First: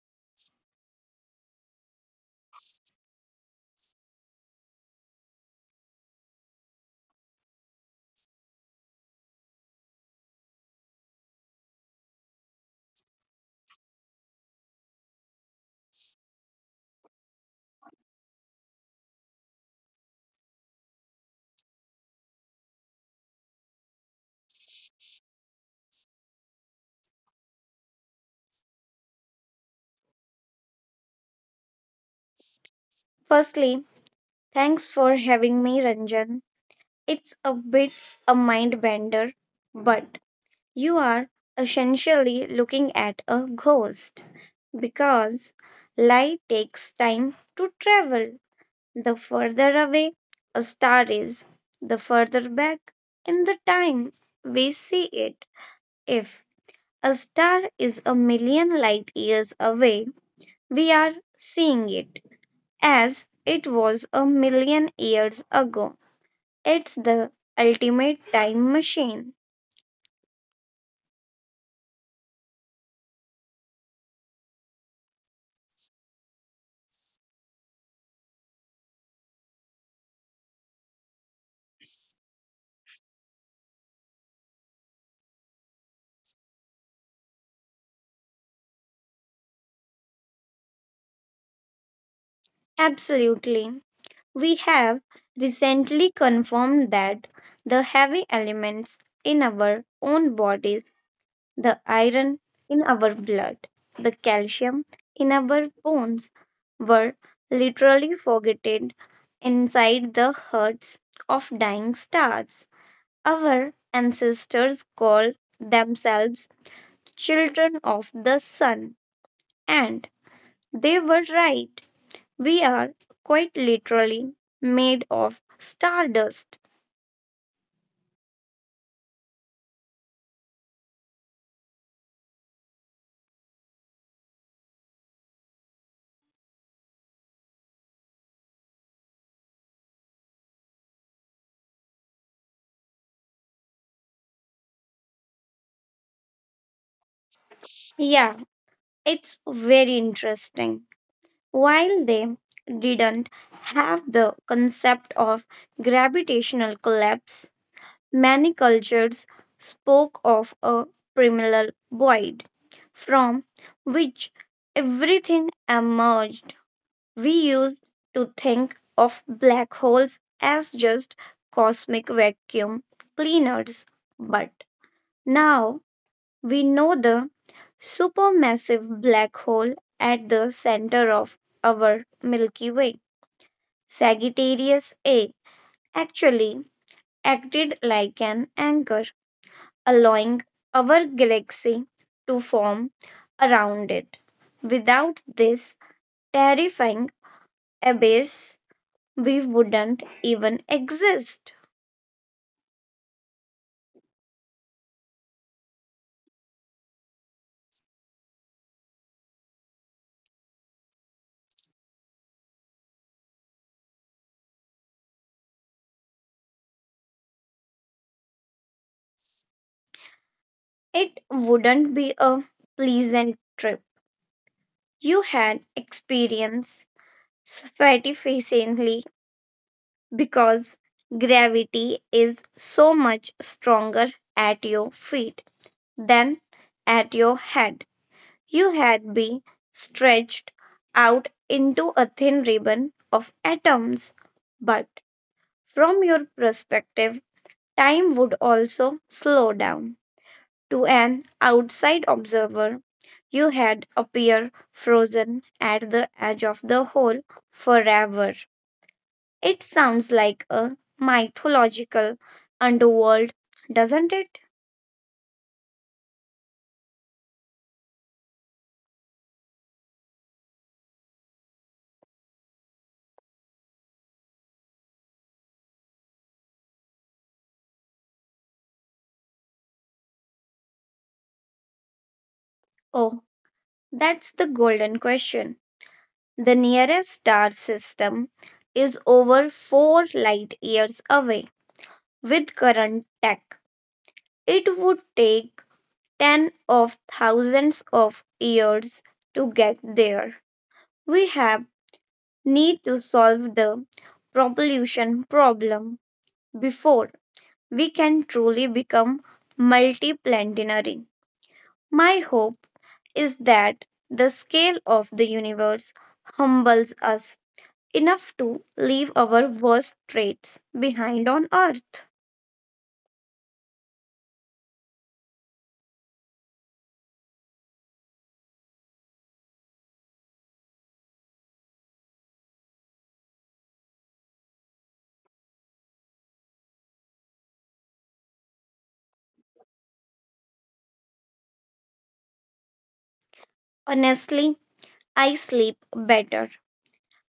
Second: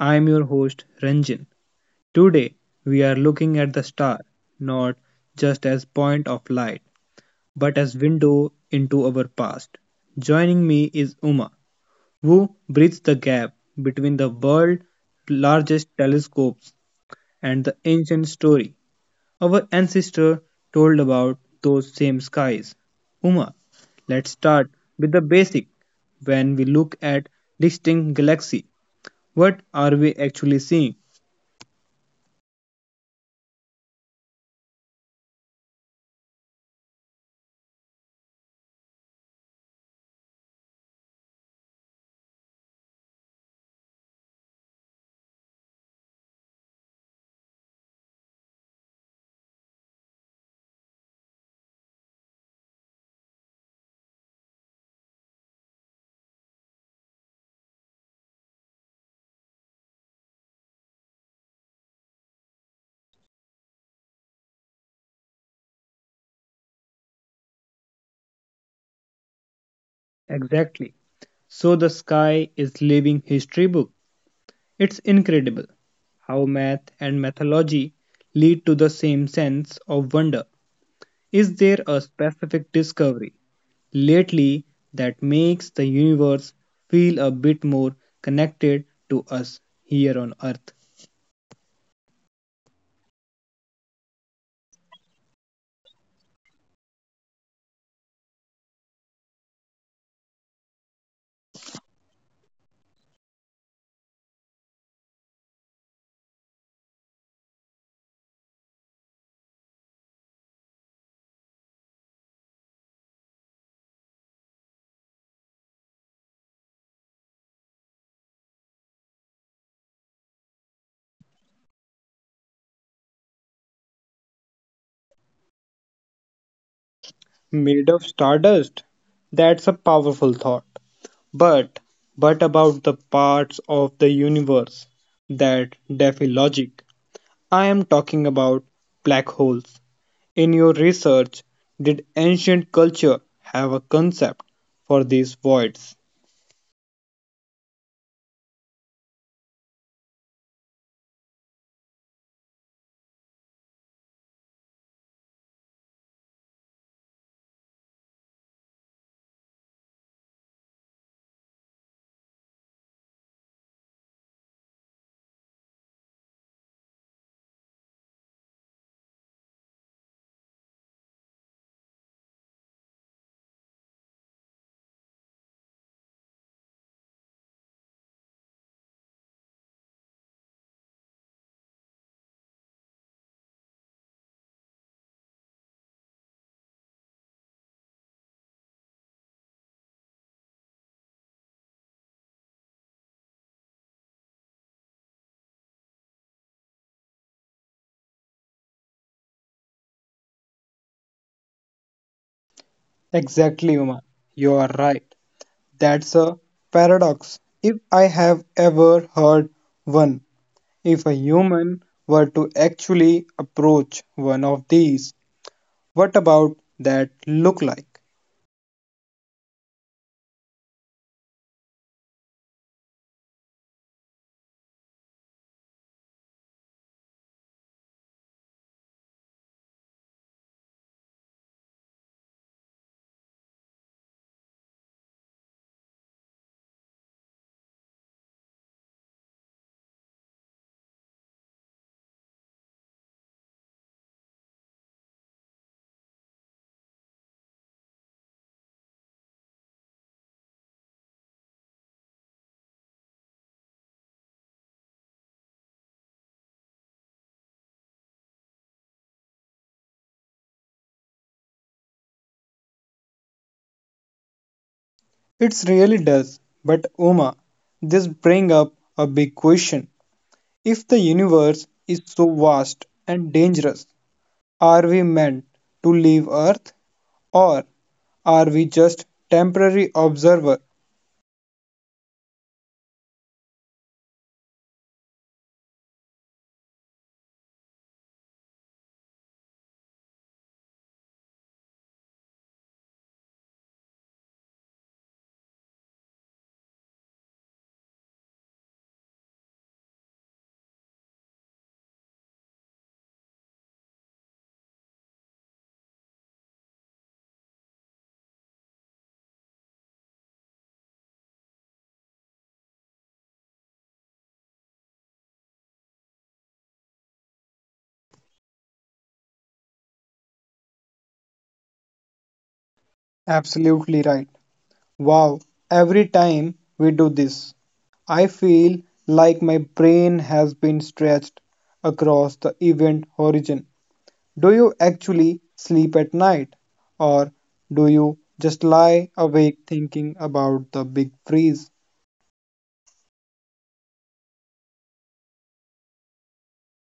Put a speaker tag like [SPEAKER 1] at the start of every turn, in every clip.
[SPEAKER 1] I'm your host Ranjan. Today we are looking at the star not just as point of light but as window into our past. Joining me is Uma who bridges the gap between the world's largest telescopes and the ancient story our ancestor told about those same skies. Uma, let's start with the basic. When we look at distinct galaxy, what are we actually seeing?
[SPEAKER 2] Firstly, thanks for having me, Ranjan. It's a bit a mind bender, but you are essentially looking at a ghost because light takes time to travel. The further away a star is, the further back in the time we see it. If a star is a million light years away, we are seeing it as it was a million years ago. It's the ultimate time machine.
[SPEAKER 1] Exactly. So the sky is living history book. It's incredible how math and mythology lead to the same sense of wonder. Is there a specific discovery lately that makes the universe feel a bit more connected to us here on earth?
[SPEAKER 2] Absolutely. We have recently confirmed that the heavy elements in our own bodies, the iron in our blood, the calcium in our bones, were literally forgotten inside the hearts of dying stars. Our ancestors called themselves children of the sun. And they were right. We are quite literally made of stardust.
[SPEAKER 1] Made of stardust? That's a powerful thought. But, but about the parts of the universe that defy logic. I am talking about black holes. In your research, did ancient culture have a concept for these voids?
[SPEAKER 2] Yeah, it's very interesting. While they didn't have the concept of gravitational collapse, many cultures spoke of a primal void from which everything emerged. We used to think of black holes as just cosmic vacuum cleaners, but now we know the supermassive black hole at the center of our Milky Way, Sagittarius A, actually acted like an anchor, allowing our galaxy to form around it. Without this terrifying abyss, we wouldn't even exist.
[SPEAKER 1] Exactly, Uma. You are right. That's a paradox. If I have ever heard one, if a human were to actually approach one of these, what about that look like?
[SPEAKER 2] It wouldn't be a pleasant trip. You had experience sufficiently because gravity is so much stronger at your feet than at your head. You had been stretched out into a thin ribbon of atoms, but from your perspective, time would also slow down. To an outside observer, you had appear frozen at the edge of the hole forever. It sounds like a mythological underworld, doesn't it?
[SPEAKER 1] It really does. But Uma, this brings up a big question. If the universe is so vast and dangerous, are we meant to leave Earth or are we just temporary observer?
[SPEAKER 2] Oh, that's the golden question. The nearest star system is over 4 light years away. With current tech, it would take 10 of thousands of years to get there. We have need to solve the pollution problem before we can truly become multiplanetary. My hope is that the scale of the universe humbles us enough to leave our worst traits behind on earth.
[SPEAKER 1] Absolutely right. Wow, every time we do this, I feel like my brain has been stretched across the event horizon. Do you actually sleep at night or do you just lie awake thinking about the big freeze?
[SPEAKER 2] Honestly, I sleep better.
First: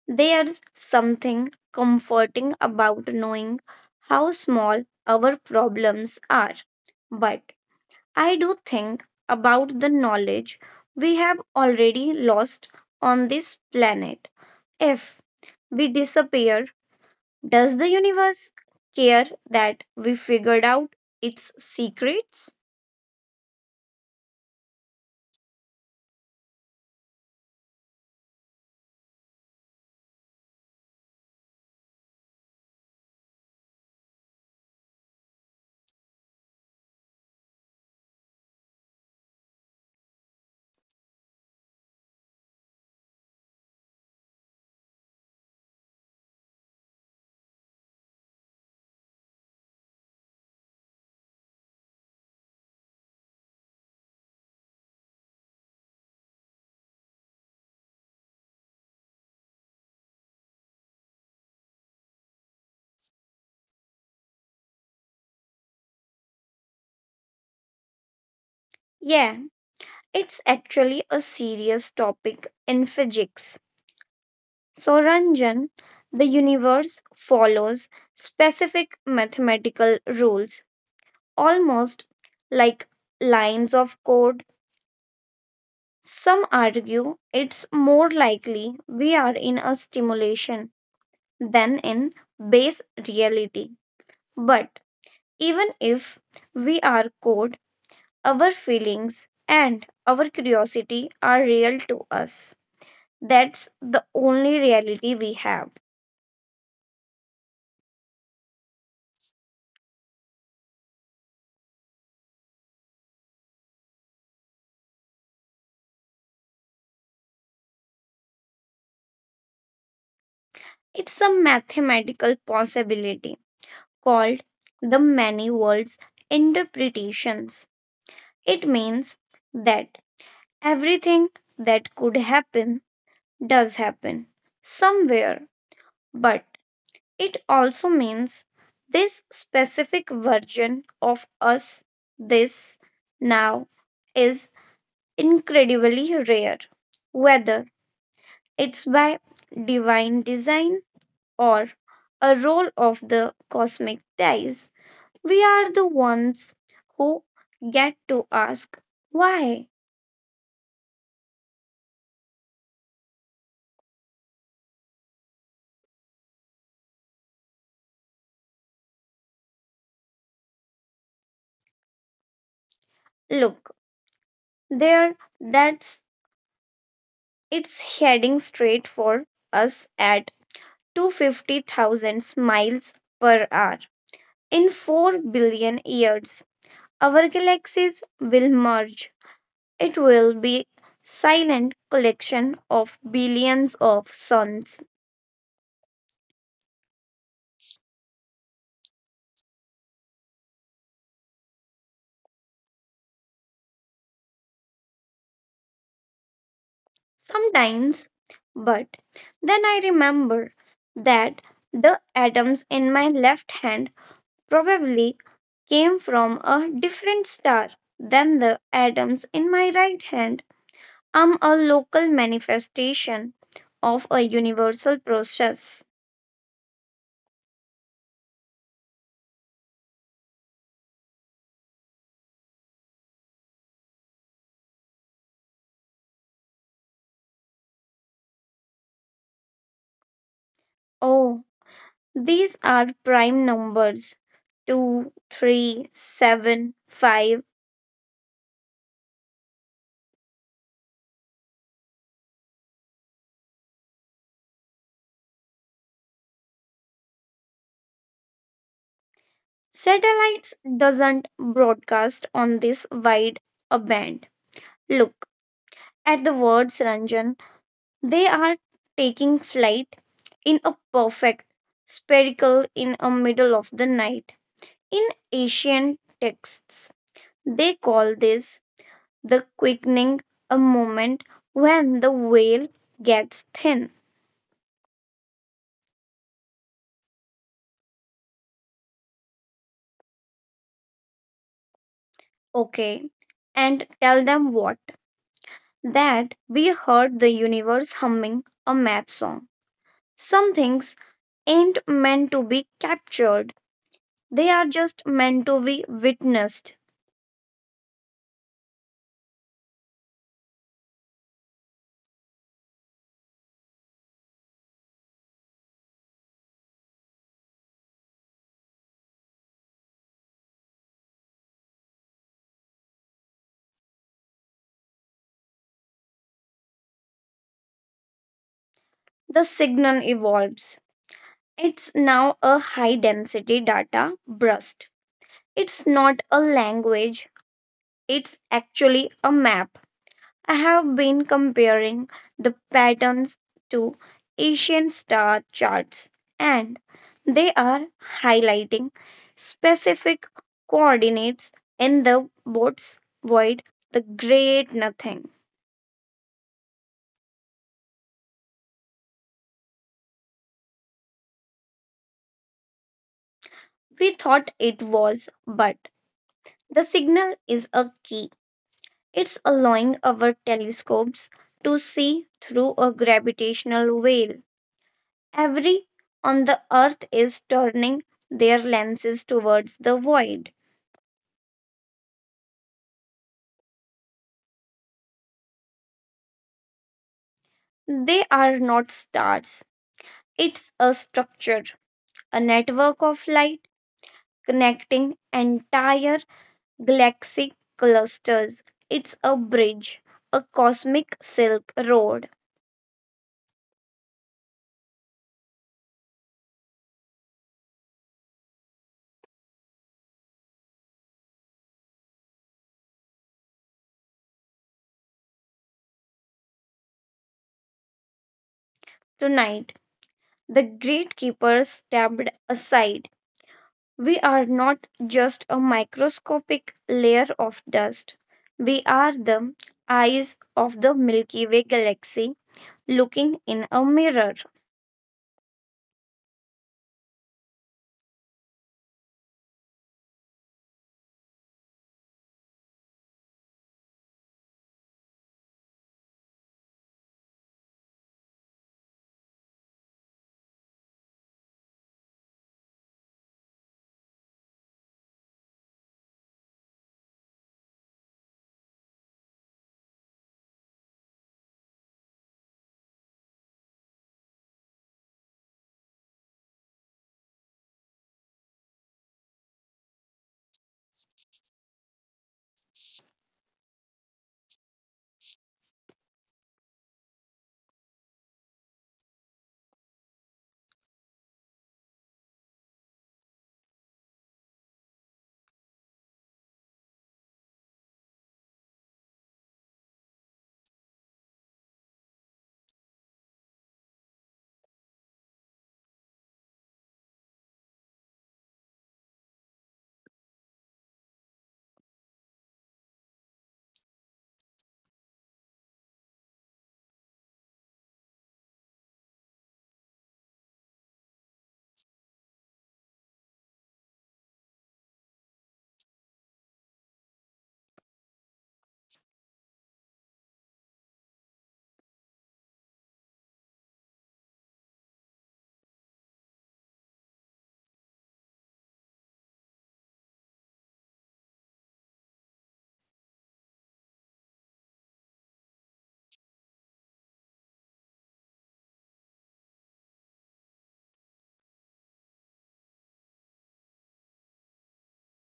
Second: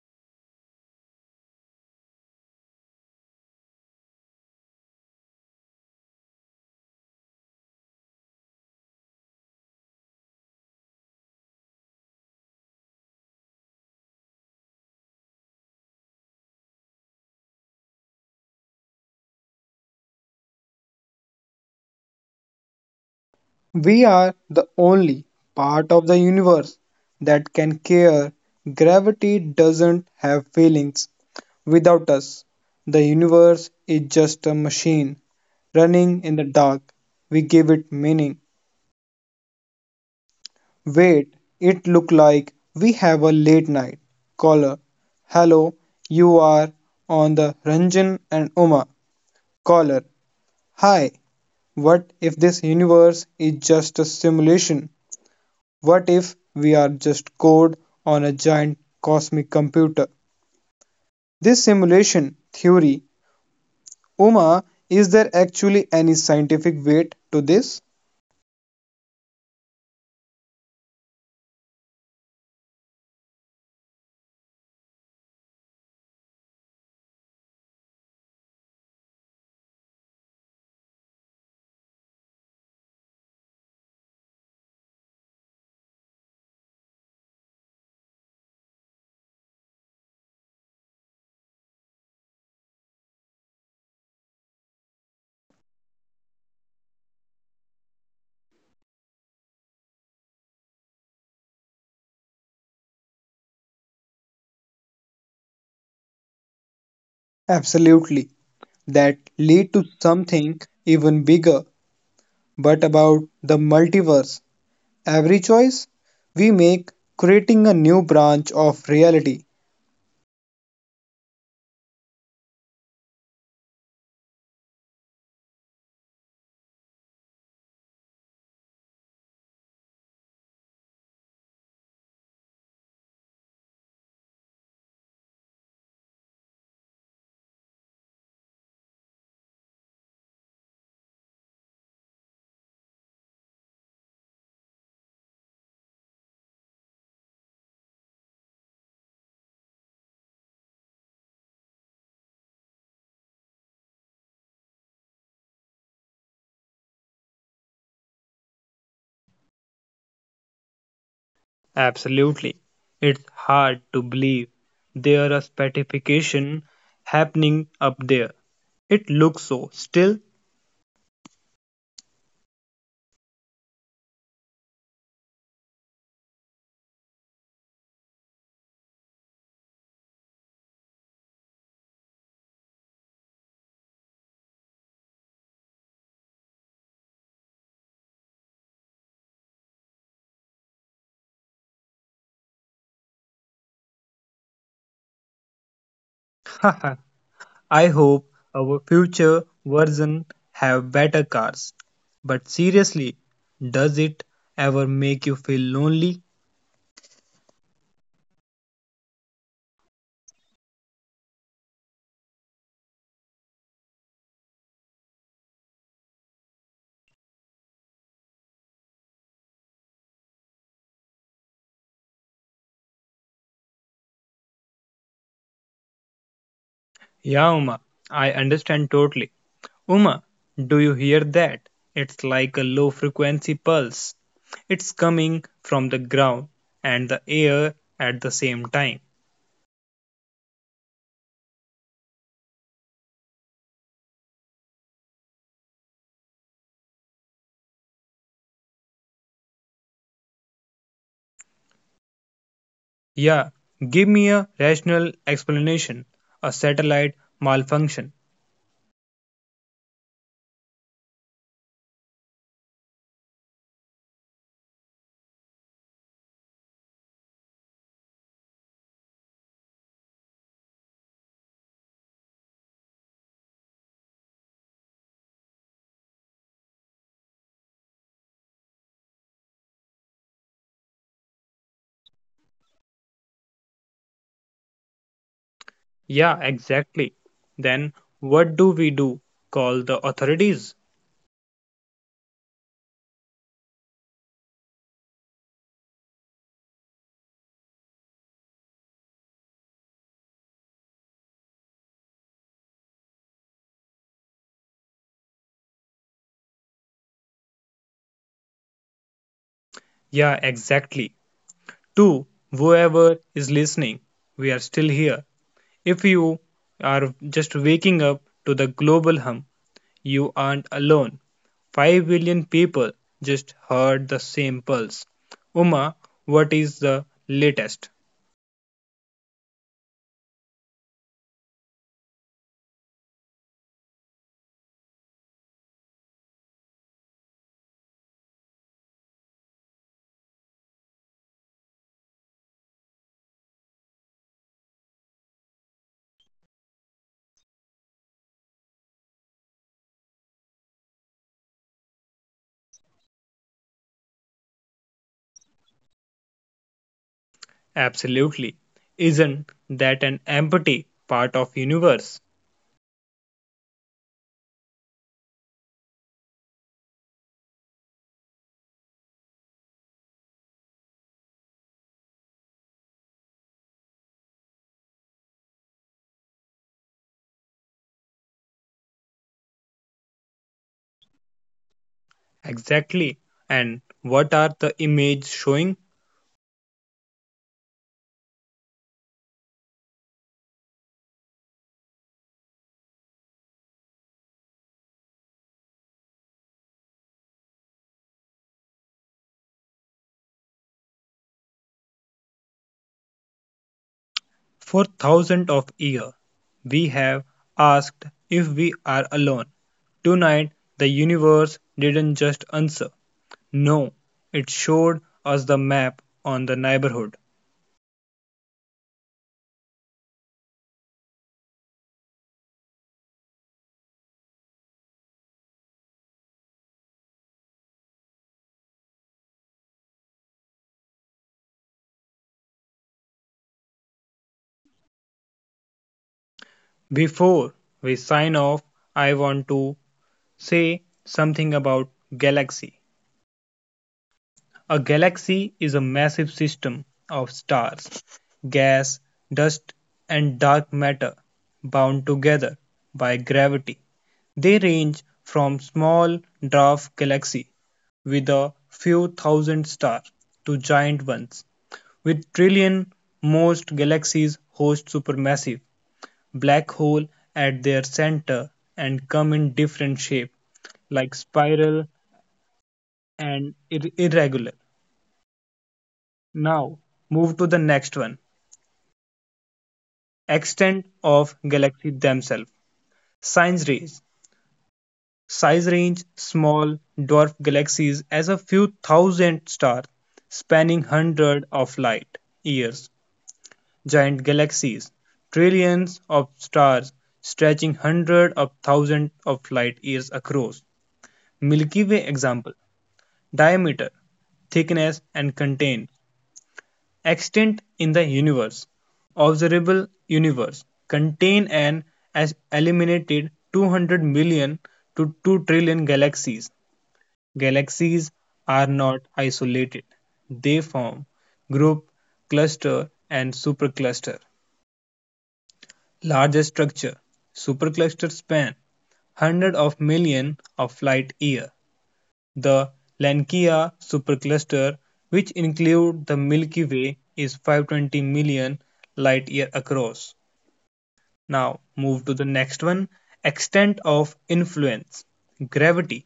[SPEAKER 2] There's something comforting about knowing how small our problems are, but I do think about the knowledge we have already lost on this planet. If we disappear, does the universe care that we figured out its secrets?
[SPEAKER 1] We are the only part of the universe that can care. Gravity doesn't have feelings. Without us, the universe is just a machine running in the dark. We give it meaning. Wait, it look like we have a late night caller. Hello, you are on the Ranjan and Uma caller. Hi, what if this universe is just a simulation? What if we are just code on a giant cosmic computer? This simulation theory, Uma, is there actually any scientific weight to this?
[SPEAKER 2] Yeah, it's actually a serious topic in physics. So, Ranjan, the universe follows specific mathematical rules, almost like lines of code. Some argue it's more likely we are in a stimulation than in base reality. But even if we are caught, our feelings and our curiosity are real to us. That's the only reality we have.
[SPEAKER 1] Absolutely. That lead to something even bigger, but about the multiverse. Every choice we make creating a new branch of reality.
[SPEAKER 2] It's a mathematical possibility called the many worlds interpretations. It means that everything that could happen does happen somewhere, but it also means this specific version of us, this now, is incredibly rare. Whether it's by divine design or a roll of the cosmic dice, we are the ones who get to ask why.
[SPEAKER 1] Absolutely. It's hard to believe there is stratification happening up there. It looks so still.
[SPEAKER 2] Look, there, that's it's heading straight for us at to 50,000 miles per hour. In 4 billion years, our galaxies will merge. It will be silent collection of billions of suns.
[SPEAKER 1] I hope our future version have better cars. But seriously, does it ever make you feel lonely?
[SPEAKER 2] Sometimes, but then I remember that the atoms in my left hand probably came from a different star than the atoms in my right hand. I'm a local manifestation of a universal process.
[SPEAKER 1] Yeah, Uma, I understand totally. Uma, do you hear that? It's like a low frequency pulse. It's coming from the ground and the air at the same time.
[SPEAKER 2] Oh, these are prime numbers. Two, three, seven, five.
[SPEAKER 1] Yeah, give me a rational explanation. A satellite malfunction.
[SPEAKER 2] Satellites doesn't broadcast on this wide a band. Look at the words, Ranjan. They are taking flight in a perfect spherical in a middle of the night. In ancient texts, they call this the quickening a moment when the veil gets thin.
[SPEAKER 1] Yeah, exactly. Then what do we do? Call the authorities?
[SPEAKER 2] Okay, and tell them what? That we heard the universe humming a math song. Some things ain't meant to be captured, they are just meant to be witnessed.
[SPEAKER 1] Yeah, exactly. To whoever is listening, we are still here. If you are just waking up to the global hum, you aren't alone. 5 billion people just heard the same pulse. Uma, what is the latest?
[SPEAKER 2] The signal evolves. It's now a high density data burst. It's not a language, it's actually a map. I have been comparing the patterns to Asian star charts, and they are highlighting specific coordinates in the boats void, the great nothing.
[SPEAKER 1] Absolutely. Isn't that an empty part of universe?
[SPEAKER 2] We thought it was, but the signal is a key. It's allowing our telescopes to see through a gravitational veil. Every on the earth is turning their lenses towards the void.
[SPEAKER 1] Exactly. And what are the images showing?
[SPEAKER 2] They are not stars. It's a structure, a network of light connecting entire galaxy clusters. It's a bridge, a cosmic silk road.
[SPEAKER 1] For thousands of years, we have asked if we are alone. Tonight, the universe didn't just answer. No, it showed us the map on the neighborhood.
[SPEAKER 2] Tonight, the gatekeeper stepped aside. We are not just a microscopic layer of dust. We are the eyes of the Milky Way galaxy looking in a mirror.
[SPEAKER 1] Before we sign off, I want to say something about galaxy. A galaxy is a massive system of stars, gas, dust, and dark matter bound together by gravity. They range from small dwarf galaxies with a few thousand stars to giant ones with trillion. Most galaxies host supermassive black hole at their center and come in different shape like spiral and irregular. Now, move to the next one extent of galaxy themselves. Size range. Size range small dwarf galaxies as a few thousand stars spanning hundreds of light years. Giant galaxies, trillions of stars stretching hundreds of thousands of light years across. Milky Way example diameter, thickness, and contain extent in the universe. Observable universe contain an as eliminated 200 million to 2 trillion galaxies. Galaxies are not isolated. They form group, cluster and supercluster. Largest structure. Supercluster span hundreds of million of light year. The Lankaea supercluster, which includes the Milky Way, is 520 million light-years across. Now move to the next one, extent of influence. Gravity.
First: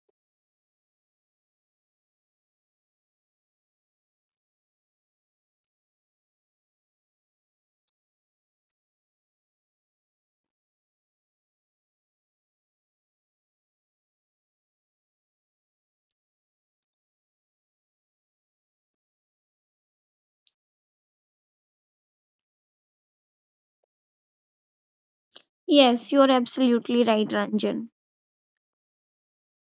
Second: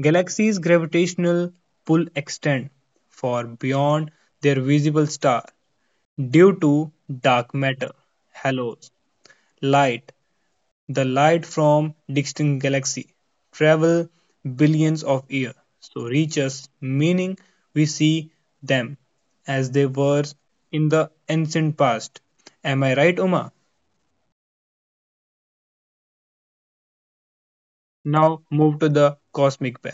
[SPEAKER 1] Galaxies' gravitational pull extend far beyond their visible star due to dark matter, halos, light, the light from distant galaxy travel billions of years to reach us, meaning we see them as they were in the ancient past. Am I right, Uma?
[SPEAKER 2] Yes, you're absolutely right, Ranjan.
[SPEAKER 1] Now move to the cosmic web.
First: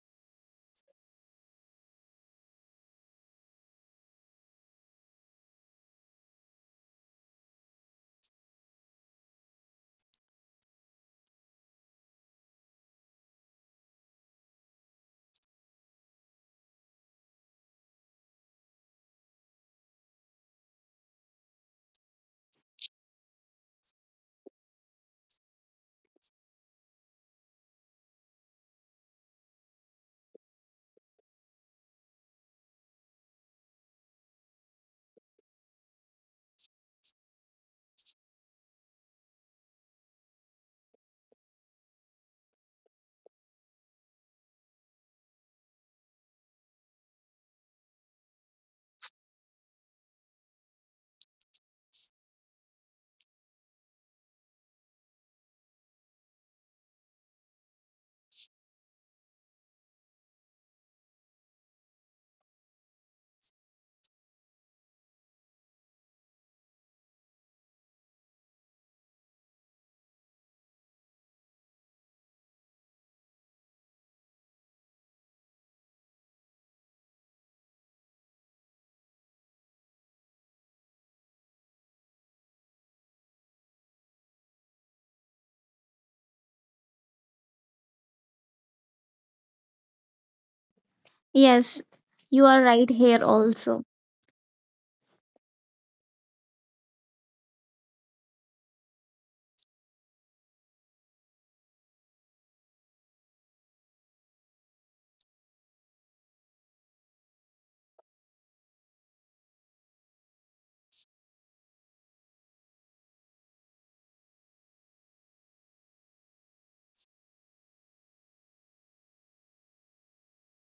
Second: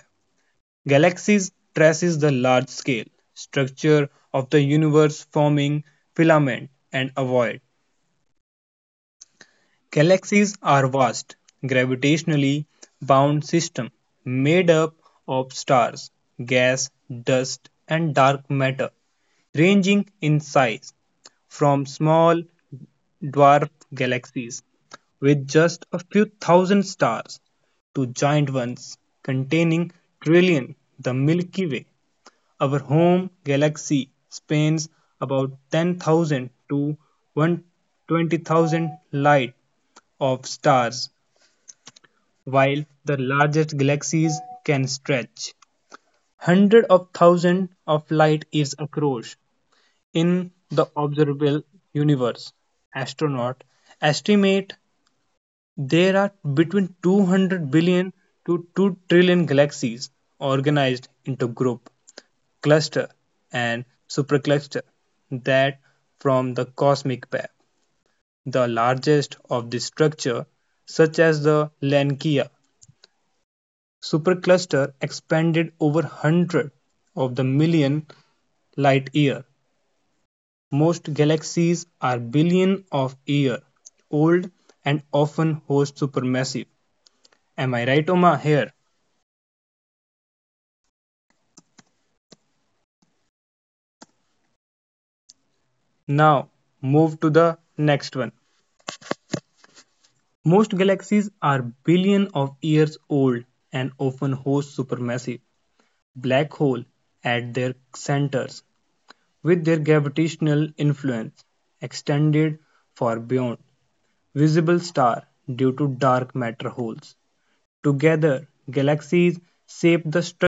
[SPEAKER 1] Galaxies traces the large scale structure of the universe forming filament and ovoid. Galaxies are vast, gravitationally bound systems made up of stars, gas, dust, and dark matter, ranging in size from small dwarf galaxies with just a few thousand stars to giant ones containing trillion the milky way our home galaxy spans about 10,000 to 120,000 light of stars, while the largest galaxies can stretch hundreds of thousands of light years across. In the observable universe, astronauts estimate there are between 200 billion to 2 trillion galaxies organized into group, cluster, and supercluster that from the cosmic path. The largest of this structure, such as the Lankia supercluster expanded over 100 of the million light year. Most galaxies are billion of year old and often host supermassive. Am I right, Oma? Here.
[SPEAKER 2] Yes, you are right here also.
[SPEAKER 1] Now move to the next one. Most galaxies are billion of years old and often host supermassive black hole at their centers with their gravitational influence extended far beyond visible star due to dark matter holes. Together, galaxies shape the structure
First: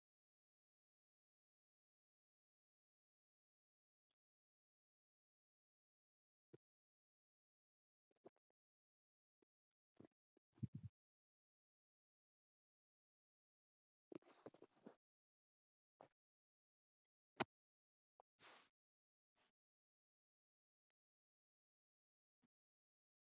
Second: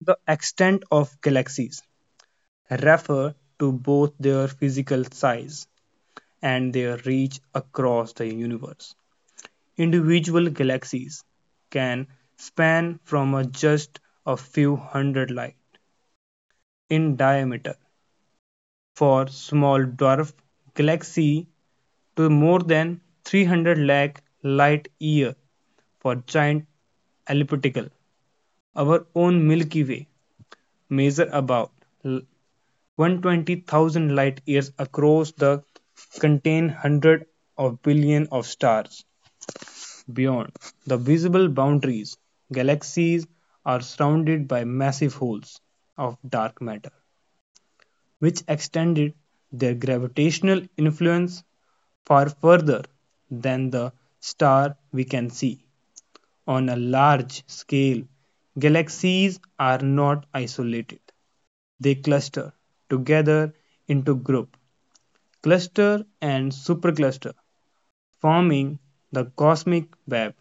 [SPEAKER 1] the extent of galaxies refer to both their physical size and their reach across the universe. Individual galaxies can span from a just a few hundred light in diameter for small dwarf galaxy to more than 300 lakh light year for giant elliptical, our own Milky Way, measure about 120,000 light years across the contain hundreds of billion of stars. Beyond the visible boundaries, galaxies are surrounded by massive holes of dark matter, which extended their gravitational influence far further than the star we can see. On a large scale, galaxies are not isolated. They cluster together into group cluster and supercluster, forming the cosmic web